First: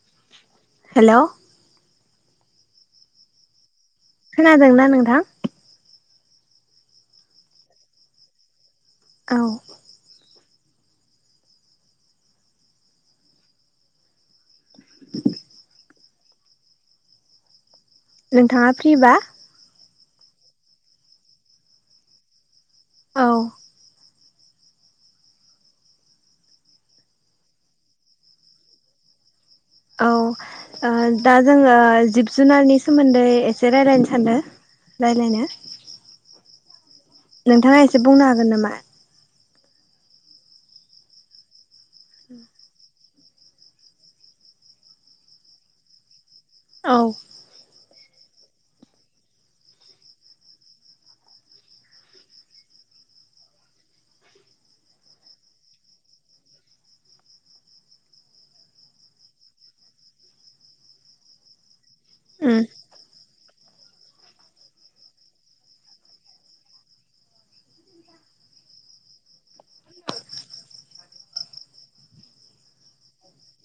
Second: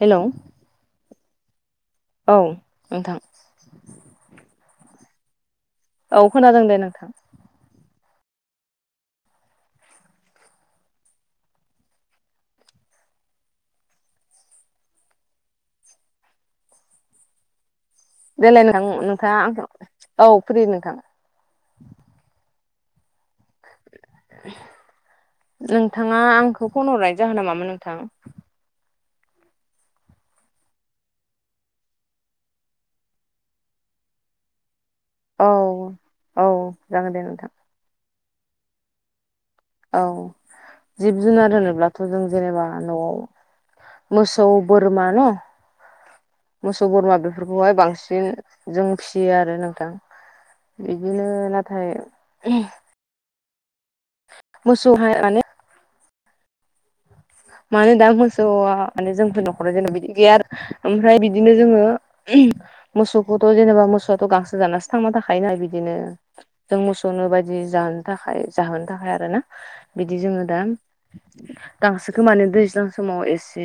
हेल'। Hello. औ नोंथां। खोनादोंना नोंथां। औ खोनादों दे नोंथां। औ। [inaudible] द्लाय नोंथाङा नां फ्रिबा नोंथाङा औ फ्रि नोंथां [unintelligible] औ। नोंथाङा आंखौ फन हरनाय जाहोना नामोन नोंथां। औ। दा जोङो जिब जुनारनि सोमोन्दै एसे रायजलायनो सान्दों। औ औ। जागोन दे नोंथां नोंथाङा एसे बुंनो हागोन नामा। औ जिब जुनार होनोब्लाथ' जों जेनेबा न'आव। मोसौ बोरमा न मोसौ औ बोरमा बेफोरखौहाय बांसिन। बि जों फिसियो आरो नोंथां। बिदिनो नाथाय मोसौहाय [unintelligible] माने दा मोसौआ माने जोंफोरनि न'खराव जेन' बिदि गैया ओमफ्राय बिदिनो जोङो उम मोसौखौ अ जेनेबा मोसौआथ' गांसो जानासो थांना थाखायो ना बिदिनो जों मोसौनो बायदि जानो थाखाय। जाहोनो थाखाय आरोना बिदि जोङो दा गांसो गोमानो दैज्लां समाव एसे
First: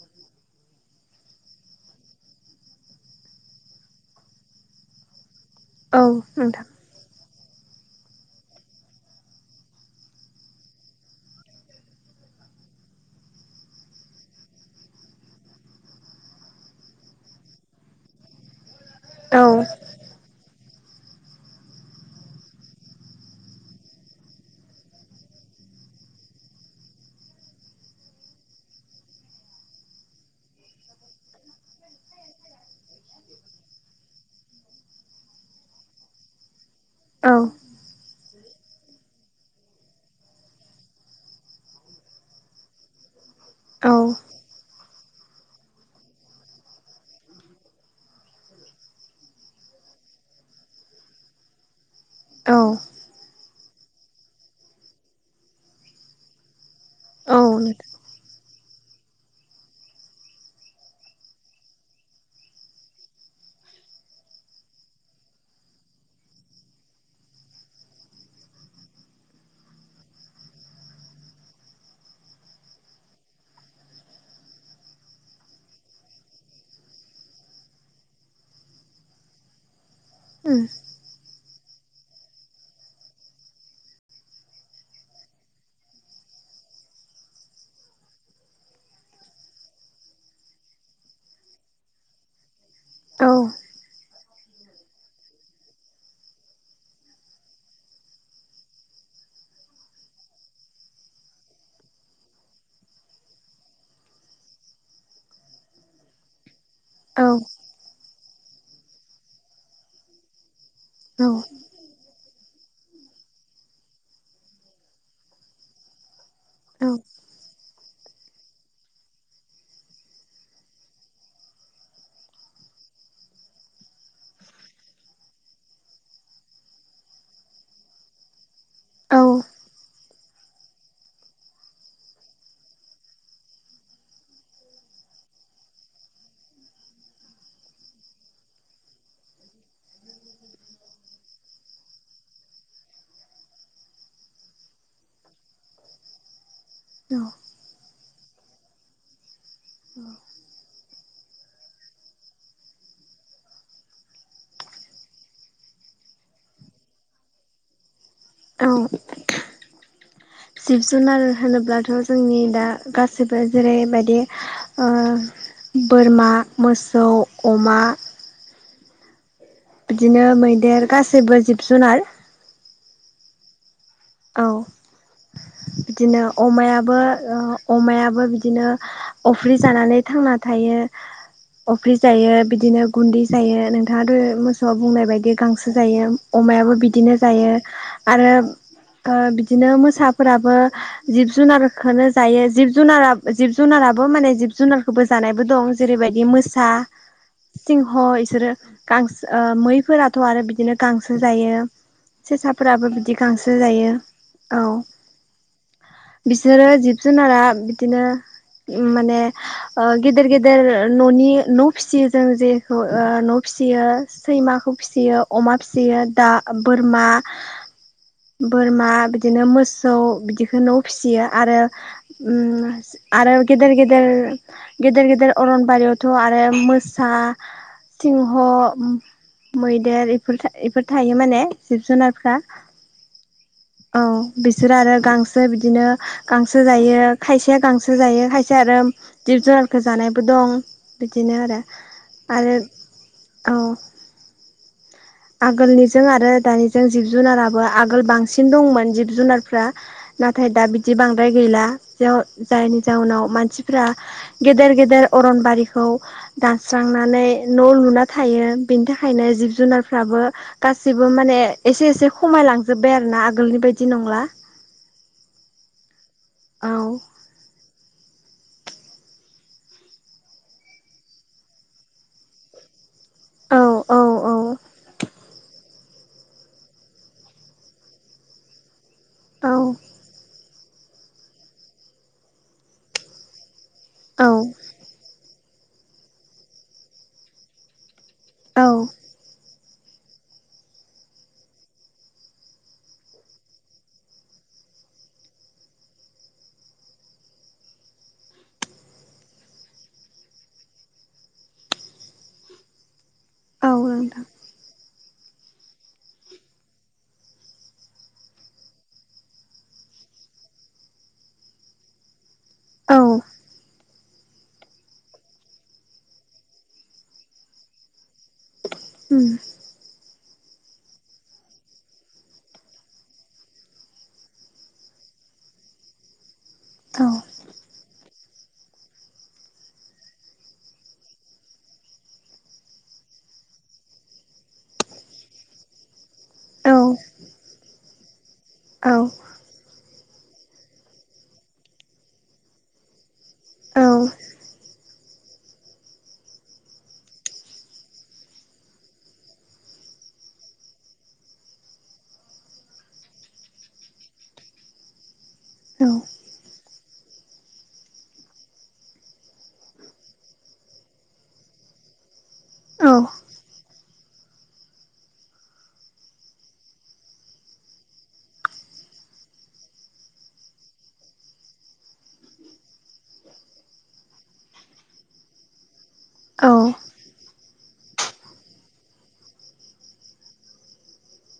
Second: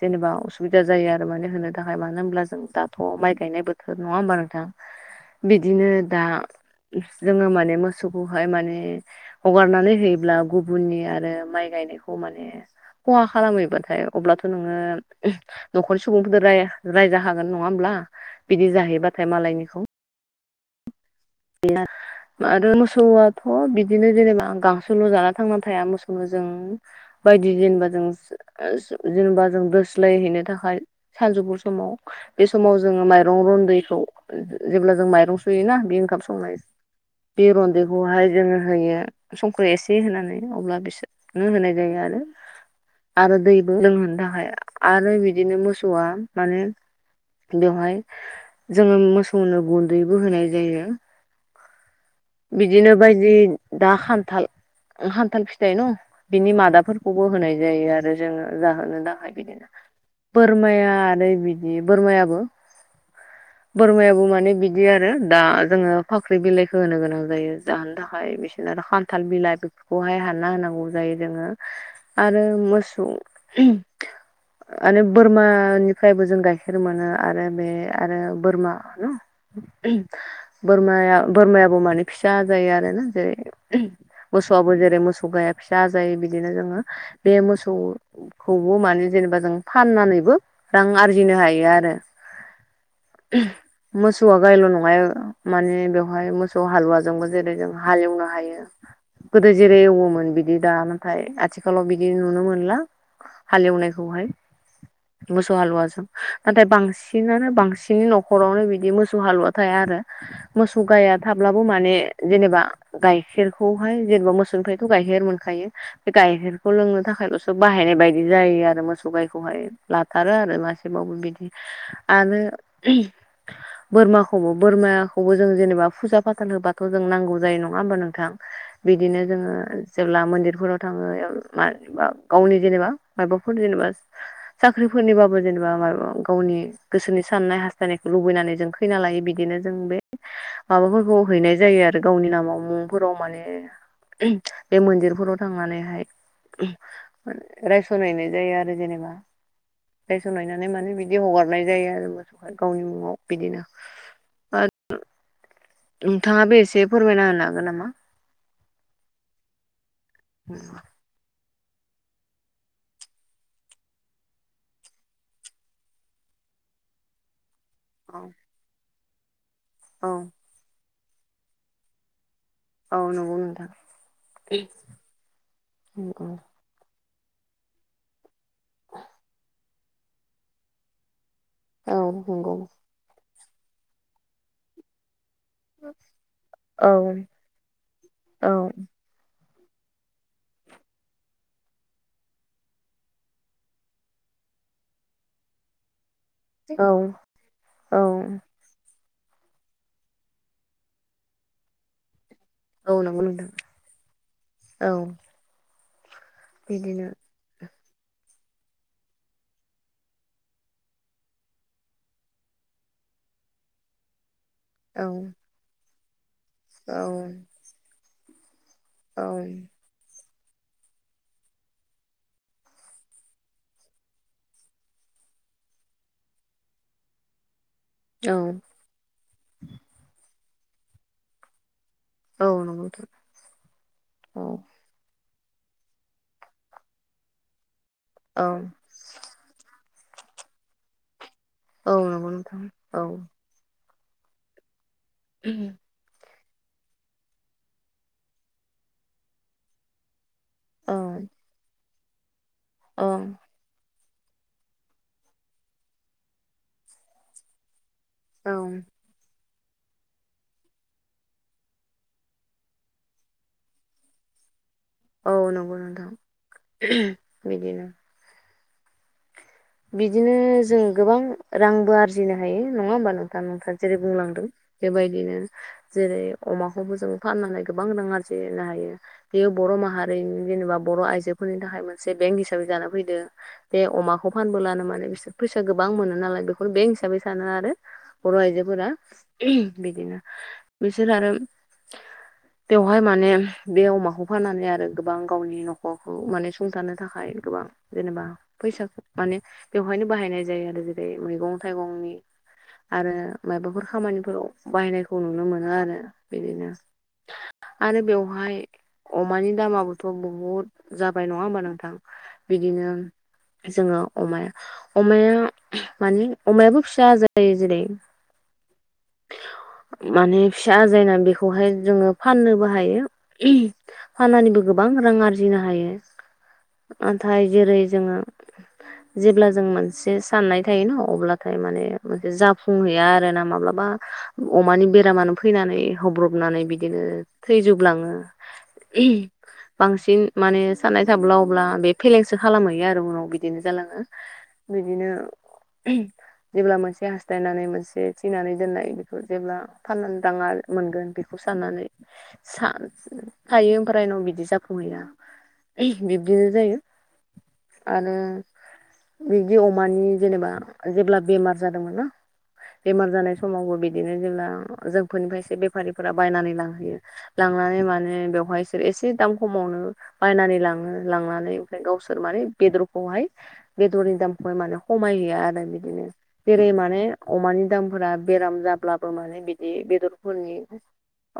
जेनेबा उसुबिदा जायो आरो माने होनो थाखाय मानो होनब्ला जों दाब थ' माइ गायनाय बोथोर नङा होमबा नोंथां बिदिनो औ दा नोंथां जोङो माने मोसौखौहाय माने हगारनानै होयोब्ला गुबुननि आरो माइ गायनायखौ माने खहा खालामहैबाथाय अब्लाथ' नोङो न'खरनि सुबुंफोरजों राय रायजाखागोन हागोन नङा होम होमब्ला बिदि जाहैबाथाय औ मालायनिखौ [unintelligible] आरो मोसौआथ' बिदिनो जेनेबा गांसोल' जाना थांना थाया मोसौनो जों बायदि जेनेबा जों सो आ सो जेनेबा जों दोस्लायहैनो थाखाय सानजौफु समाव बे समाव जोङो माइरं रन्दैखौ ओ जेब्ला जों माइरं सुयोना बे ओंखाम सं [unintelligible] औ बे रनदैखौहाय जोङो होयो संख्रि एसे होनानै अब्ला बिसोरनो होनाय जायो आरो आरो दैबो औ लोंहोनो थाखाय आरो बिदिनो मोसौआ माने बेवहाय जोङो मोसौनो गुन्दैबो होनाय जायो। औ बिदिनो बायदि दा खान्थाल खान्थाल फिथाइ न बिनि मादा फोरखौबो औ होनाय उम जायो आरो जोङो जाहोनो थाखाय बिदिनो बोरमाया आरो बिदि बोरमायाबो बोरमायाबो माने बिदि आरो दा जोङो फाख्रि बिलाइखौ होनो गोनां। जायो जाहोनो थाखाय बिसोरनो आरो खानथाल बिलाइ बेफोरखौहाय हानना होनांगौ जायो जोङो आ आरो मोसौ आरो बोरमानिफ्रायबो जों गाइखेर मोनो आरो बे आरो बोरमा न उह्म बोरमाया बोरमायाबो माने फिसा आजायो आरोना जेरै उह्म मोसौआबो जेरै मोसौ गाया फिसा आजायो बिदिनो जोङो बे मोसौखौबो माने जों जेनेबा जों फाननानैबो रां आरजिनो हायो आरो [inaudible] मोसौआ गायल' नङा ए माने बेवहाय मोसौ हालुवा जोंबो जेरै जों हालेवनो हायो। गोदो जेरै एवोमोन बिदि दा नाथाय आथिखालाव बिदि नुनो मोनला हालेवनायखौहाय मोसौ हालुवाजों नाथाय बांसिनानो औ बांसिननि न'खरावनो बिदि मोसौ हालुवा थाया आरो मोसौ गाया थाब्लाबो माने जेनेबा गाइखेरखौहाय जेनेबा मोसौनिफ्रायथ' गाइखेर मोनखायो गाइखेरखौ औ लोंनो थाखायल'सो बाहाय। बाहायनाय बायदि जायो आरो मोसौ गायखौहाय लाथारो आरो मासेबाबो बिदि आरो बोरमाखौबो बोरमाखौबो जों जेनेबा फुजा फाथाल होबा थ' जों नांगौ जायो नङा होमबा नोंथां बिदिनो औ जोङो जेब्ला मन्दिफोराव थाङो ओ मानिबा गावनि जेनेबा माबाफोर जेनेबा साख्रिफोरनिबाबो बो जेनेबा मा गावनि गोसोनि साननाय हास्थायनायखौ लुबैनानै जों खैना लायो बिदिनो जों बे माबाफोरखौ हैनाय जायो आरो गावनि नामाव मुंफोराव माने बे मन्दिरफोराव थांनानैहाय रायस'नहैनाय जायो आरो जेनेबा रायस'नहैनानै माने बिदि बिदि हगारनाय जायो आरो मोसौखौ गावनि मुङाव बिदिनो आरो नोंथाङाबो एसे फोरमायना होनो हागोन नामा औ जिब जुनार होनोब्लाथ' जोंनि दा गाससिबो जेरैबायदि बोरमा मोसौ अमा औ औ बिदिनो मैदेर गासैबो जिब जुनार औ नंगौ नोंथां औ बिदिनो अमायाबो अमायाबो बिदिनो अफ्रि जानानै थांना थायो अफ्रि औ जायो नंगौ बिदिनो गुन्दै जायो नोंथाङाथ' मोसौआव बुंनाय बायदि गांसो जायो अमायाबो औ बिदिनो जायो आरो औ बिदिनो मोसाफोराबो जिब जुनारखौ जायो जिब जुनारा जिब जुनाराबो माने जिब जुनारखौबो जानायबो दं जेरैबायदि मोसा औ सिंह औ बिसोरो गांसो मैफोराथ' आरो बिदिनो गांसो जायो सेसाफोराबो औ बिदि नंगौ नोंथां गांसो जायो औ बिसोरो जिब बिदिनो जुनारा बिदिनो माने गेदेर गेदेर न'नि न' फिसियो जों जेखौ न' सियास [unintelligible] सैमाखौ औ फिसियो अमा फिसियो दा औ बोरमा ना औ बिदिनो मोसौ बि न फिसियो आरो आरो गेदेेर गेदर गेदेर गेदेर अरनबारियावथ' आरो मोसा सिंह औ मैदेरफोर बेफोर थायो माने जिब जुनारफ्रा औ नंगौ नोंथां औ बिसोरो आरो गांसो बिदिनो गांसो जायो खायसेया गांसो जायो औ खायसे आरो जिब जुनारखौ जानायबो दं बि बिदिनो आरो औ नंगौ आरो नोंथां औ औ आगोलनि जों आरो दानिजों जिब जुनाराबो आगोल बांसिन दंमोन जिब जुनारफ्रा नाथाय दा बिदि औ बांद्राय गैला जायनि औ जाउनाव मानसिफ्रा गेदेर गेदेर अरनबारिखौ दानस्रांनानै न' लुनानै थायो औ बेनि थाखायनो जिब जुनार फ्राबो गासिबो माने एसे एसे खमायलांजोब्बाय आरो ना आगोलनि बायदि नंला [inaudible] औ नंगौ नोंथां औ बिदिनो बिदिनो जों गोबां रांबो आरजिनो हायो नङा होनबा दा औ नोंथाया औ जेरै बुंलांदों बेबायदिनो जेरै अमाखौबो जों फाननानै गोबां रां आरजिनो हायो औ बेयो बर' माहारिनि जेनेबा बर' आइजोफोरनि थाखाय मोनसे बेंक हिसाबै जानो फैदों बे औ अमाखौ फानबो लानो माने बिसोर फैसा गोबां मोनो नालाय बेखौ बेंक हिसाबै सानो आरो बर' औ आयजोफोरा बिदिनो बिसोर आरो बेवहाय माने बे अमाखौ फाननानै आरो गोबां गावनि न'खरखौ माने सुंथानो थाखाय गोबां जेनेबा फैसाखौ माने बेवहायनो बाहायनाय जायो आरो जेरै मैगं थाइगंनि आरो औ माबाफोर नोंथां खामानिफोराव बाहायनायखौ नुनो मोनो आरो बिदिनो आरो बेवहाय अमानि दामाबोथ' बहुद जाबाय नङा हबा नोंथां बिदिनो औ जोङो अमाया अमाया माने अमायाबो फिसा जायो जेरै उ माने फिसा आजायना बेखौहाय जोङो फाननोबो हायो फाननानैबो गोबां रां आरजिनो हायो औ नाथाय जेरै जोङो [inaudible] जेब्ला जों मोनसे साननाय थायो ना अब्लाथाय माने मोनसे जाफुंहैया आरो ना माब्लाबा अमानि बेरामानो फैनानै हब्रबनानै औ बिदिनो थैजोबलाङो औ बांसिन माने साननाय थाब्ला अब्ला बे फेलेंसो खालामहैयो आरो उनाव बि बिदिनो औ जालाङो औ बिदिनो ओहम जेब्ला मोनसे हास्थायनानै मोनसे थिनानै दोननाय बिफोर जेब्ला फाननानै दाङा मोनगोन बेखौ साननानै सान थायो फोरायनाव बिदि जाफुंहैया औ बिब्दिनो जायो आरो बिदि अमानि जेनेबा जेब्ला बेमार जादोंमोन ना औ बेमार जानाय समावबो बि बिदिनो जेब्ला जोंफोरनिफ्रायसो बेफारिफोरा बायनानै लांहैयो लांनानै माने बेवहायसो से दाम खमावनो बनानै लांङो लांनानै ओमफ्राय गावसोर माने बेदरखौहाय बेदरनि दामखौहाय माने खमायहैया आरो बिदिनो औ जेरै नोंथां माने अमानि दामफोरा बेराम जाब अब्लाबो माने बिदि बेदरफोरनि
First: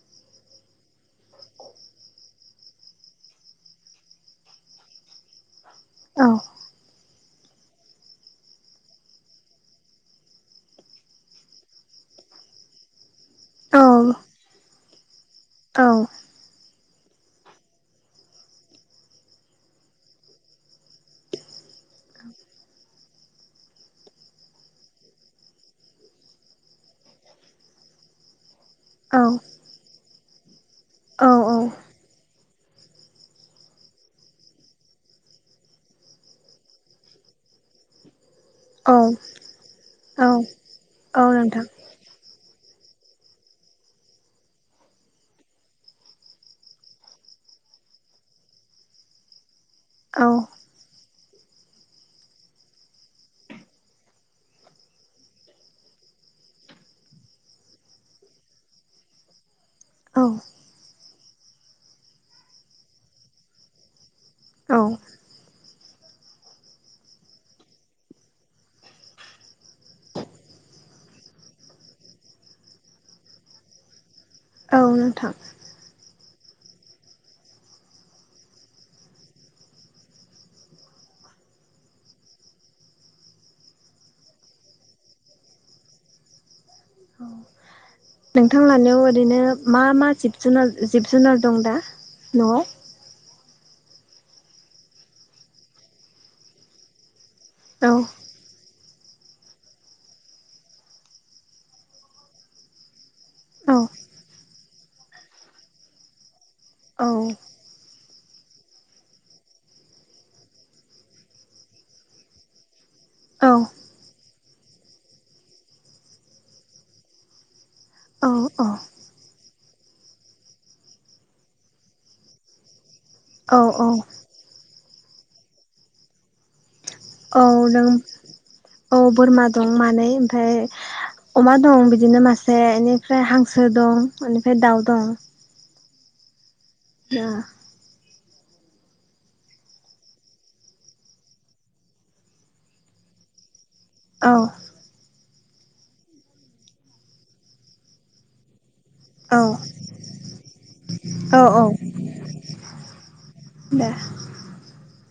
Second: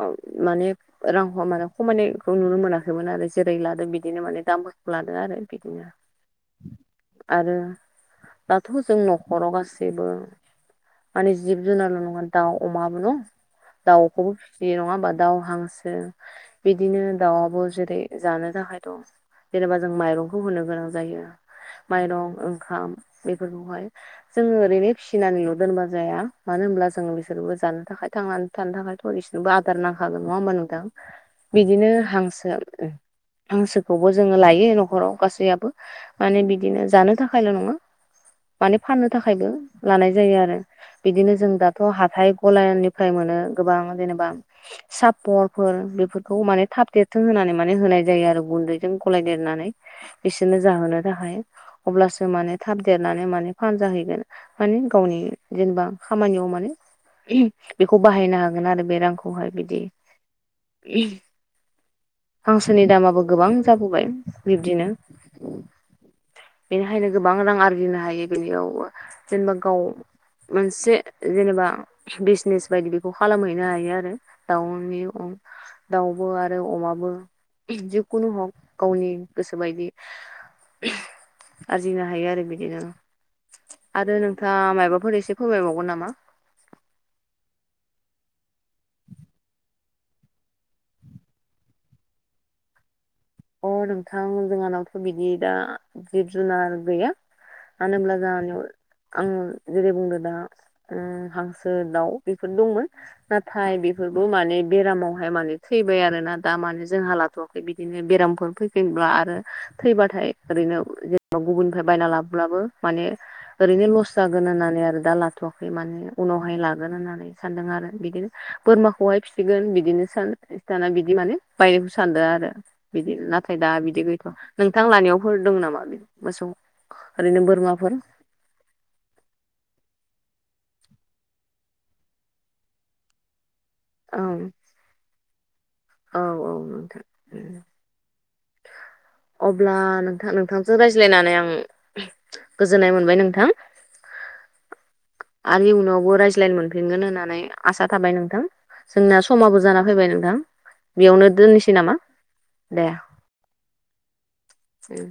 ओ माने रांखौ माने खमायनायखौ नुनो मोनाखैमोन आरो जेरै लादों बिदिनो माने दाम लादो आरो बिदिनो औ आरो दाथ' जों न'खराव गासैबो माने जिब जुनार ल नङा दाउ अमाबो न औ औ दाउखौबो फिसियो नङा होमबा दाउ हांसो बिदिनो दाउआबो जेरै जानो थाखायथ' जेनेबा जों माइरंखौ होनो गोनां जायो। माइरं ओंखाम बेफोरखौहाय जोङो ओरैनो फिसिनानैल' दोनबा जाया मानो होनब्ला जों बिसोरबो जानो थाखाय थांनानै थानो थाखाय' बिसोरनोबो आदार नांखागोन नङा होमबा नोंथां? बिदिनो हांसोआ हांसोखौबो जोङो लायो न'खराव गासैयाबो माने बिदिनो जानो थाखायल' नङा। [inaudible] माने फाननो थाखायबो लानाय जायो आरो बिदिनो जों दाथ' हा गलायननिफ्राय मोनो गोबां जेनबा सापरफोर बेफोरखौ माने [inaudible] होनानै माने होनाय जायो आरो गुन्दैजों गलाय देरनानै बिसोरनो जाहोनो थाखाय अब्लासो माने थाब देरनानै माने फानजाहैगोन माने गावनि जेनेबा खामानियाव माने ओहम बेखौ बाहायनो हागोन आरो बे रांखौहाय बिदि औ ओहम हांसोनि दामाबो गोबां जाबोबाय औ बिब्दिनो [inaudible] बेनिखायनो गोबां रां आरजिनो हायो बेनियाव जेनेबा गाव मोनसे जेनेबा बिजनेस बायदि बेखौ खालामहैनो हायो आरो औ दाउनि अ नोंथां दाउ उबो आरो अमाबो जिखुनु हक गावनि गोसोबायदि [inaudible] आरजिनो हायो आरो बिदिनो आरो नोंथाङा मायाबाफोर एसे फोरमायबावगोन नामा नोंथां लानायाव ओरैनो मा मा जिब जुनार जिब जुनार दं दा न'आव अ नोंथां जोंहानावथ' बिदि दा जिब जुनार गैया औ मानो होमब्ला जांआनियाव आंओ जेरै बुंदों दा हांसो दाउ बेफोर दंमोन औ नाथाय बेफोर बेफोरबो माने बेरामावहाय माने थैबाय आरोना दा माने औ जोंहा लाथ'वाखै बिदिनो बेरामफोर फैफिनब्ला आरो थैबाथाय ओरैनो जेनेबा गुबुननिफ्राय बायना लाबोब्लाबो माने माने औ ओरैनो लस जागोन होननानै आरो दा लाथ'वाखै माने उनावहाय लागोन होननानै सानदों आरो बिदिनो औ बोरमाखौहाय फिसिगोन बिदिनो सान दाना बिदि माने बायनायखौ सानद आरो बिदि नाथाय औ दा बिदि गैथ' नोंथां लानायावफोर दं नामा मोसौ ओरैनो औ नों बोरमाफोर औ बोरमा दं मानै ओमफ्राय अमा दं बिदिनो मासे बेनिफ्राय हां हांसो दं औ बेनिफ्राय दाउ दं औ औ नोंथां ह [inaudible] अब्ला नोंथां नोंथांजों रायज्लायनानै आं गोजोननाय मोनबाय नोंथां औ आरो इयुनावबो रायज्लायनो मोनफिनगोन होननानै आसा थाबाय नोंथां जोंना औ समाबो जाना फैबाय नोंथां बेयावनो औ औ दोननोसै नामा दे दे ए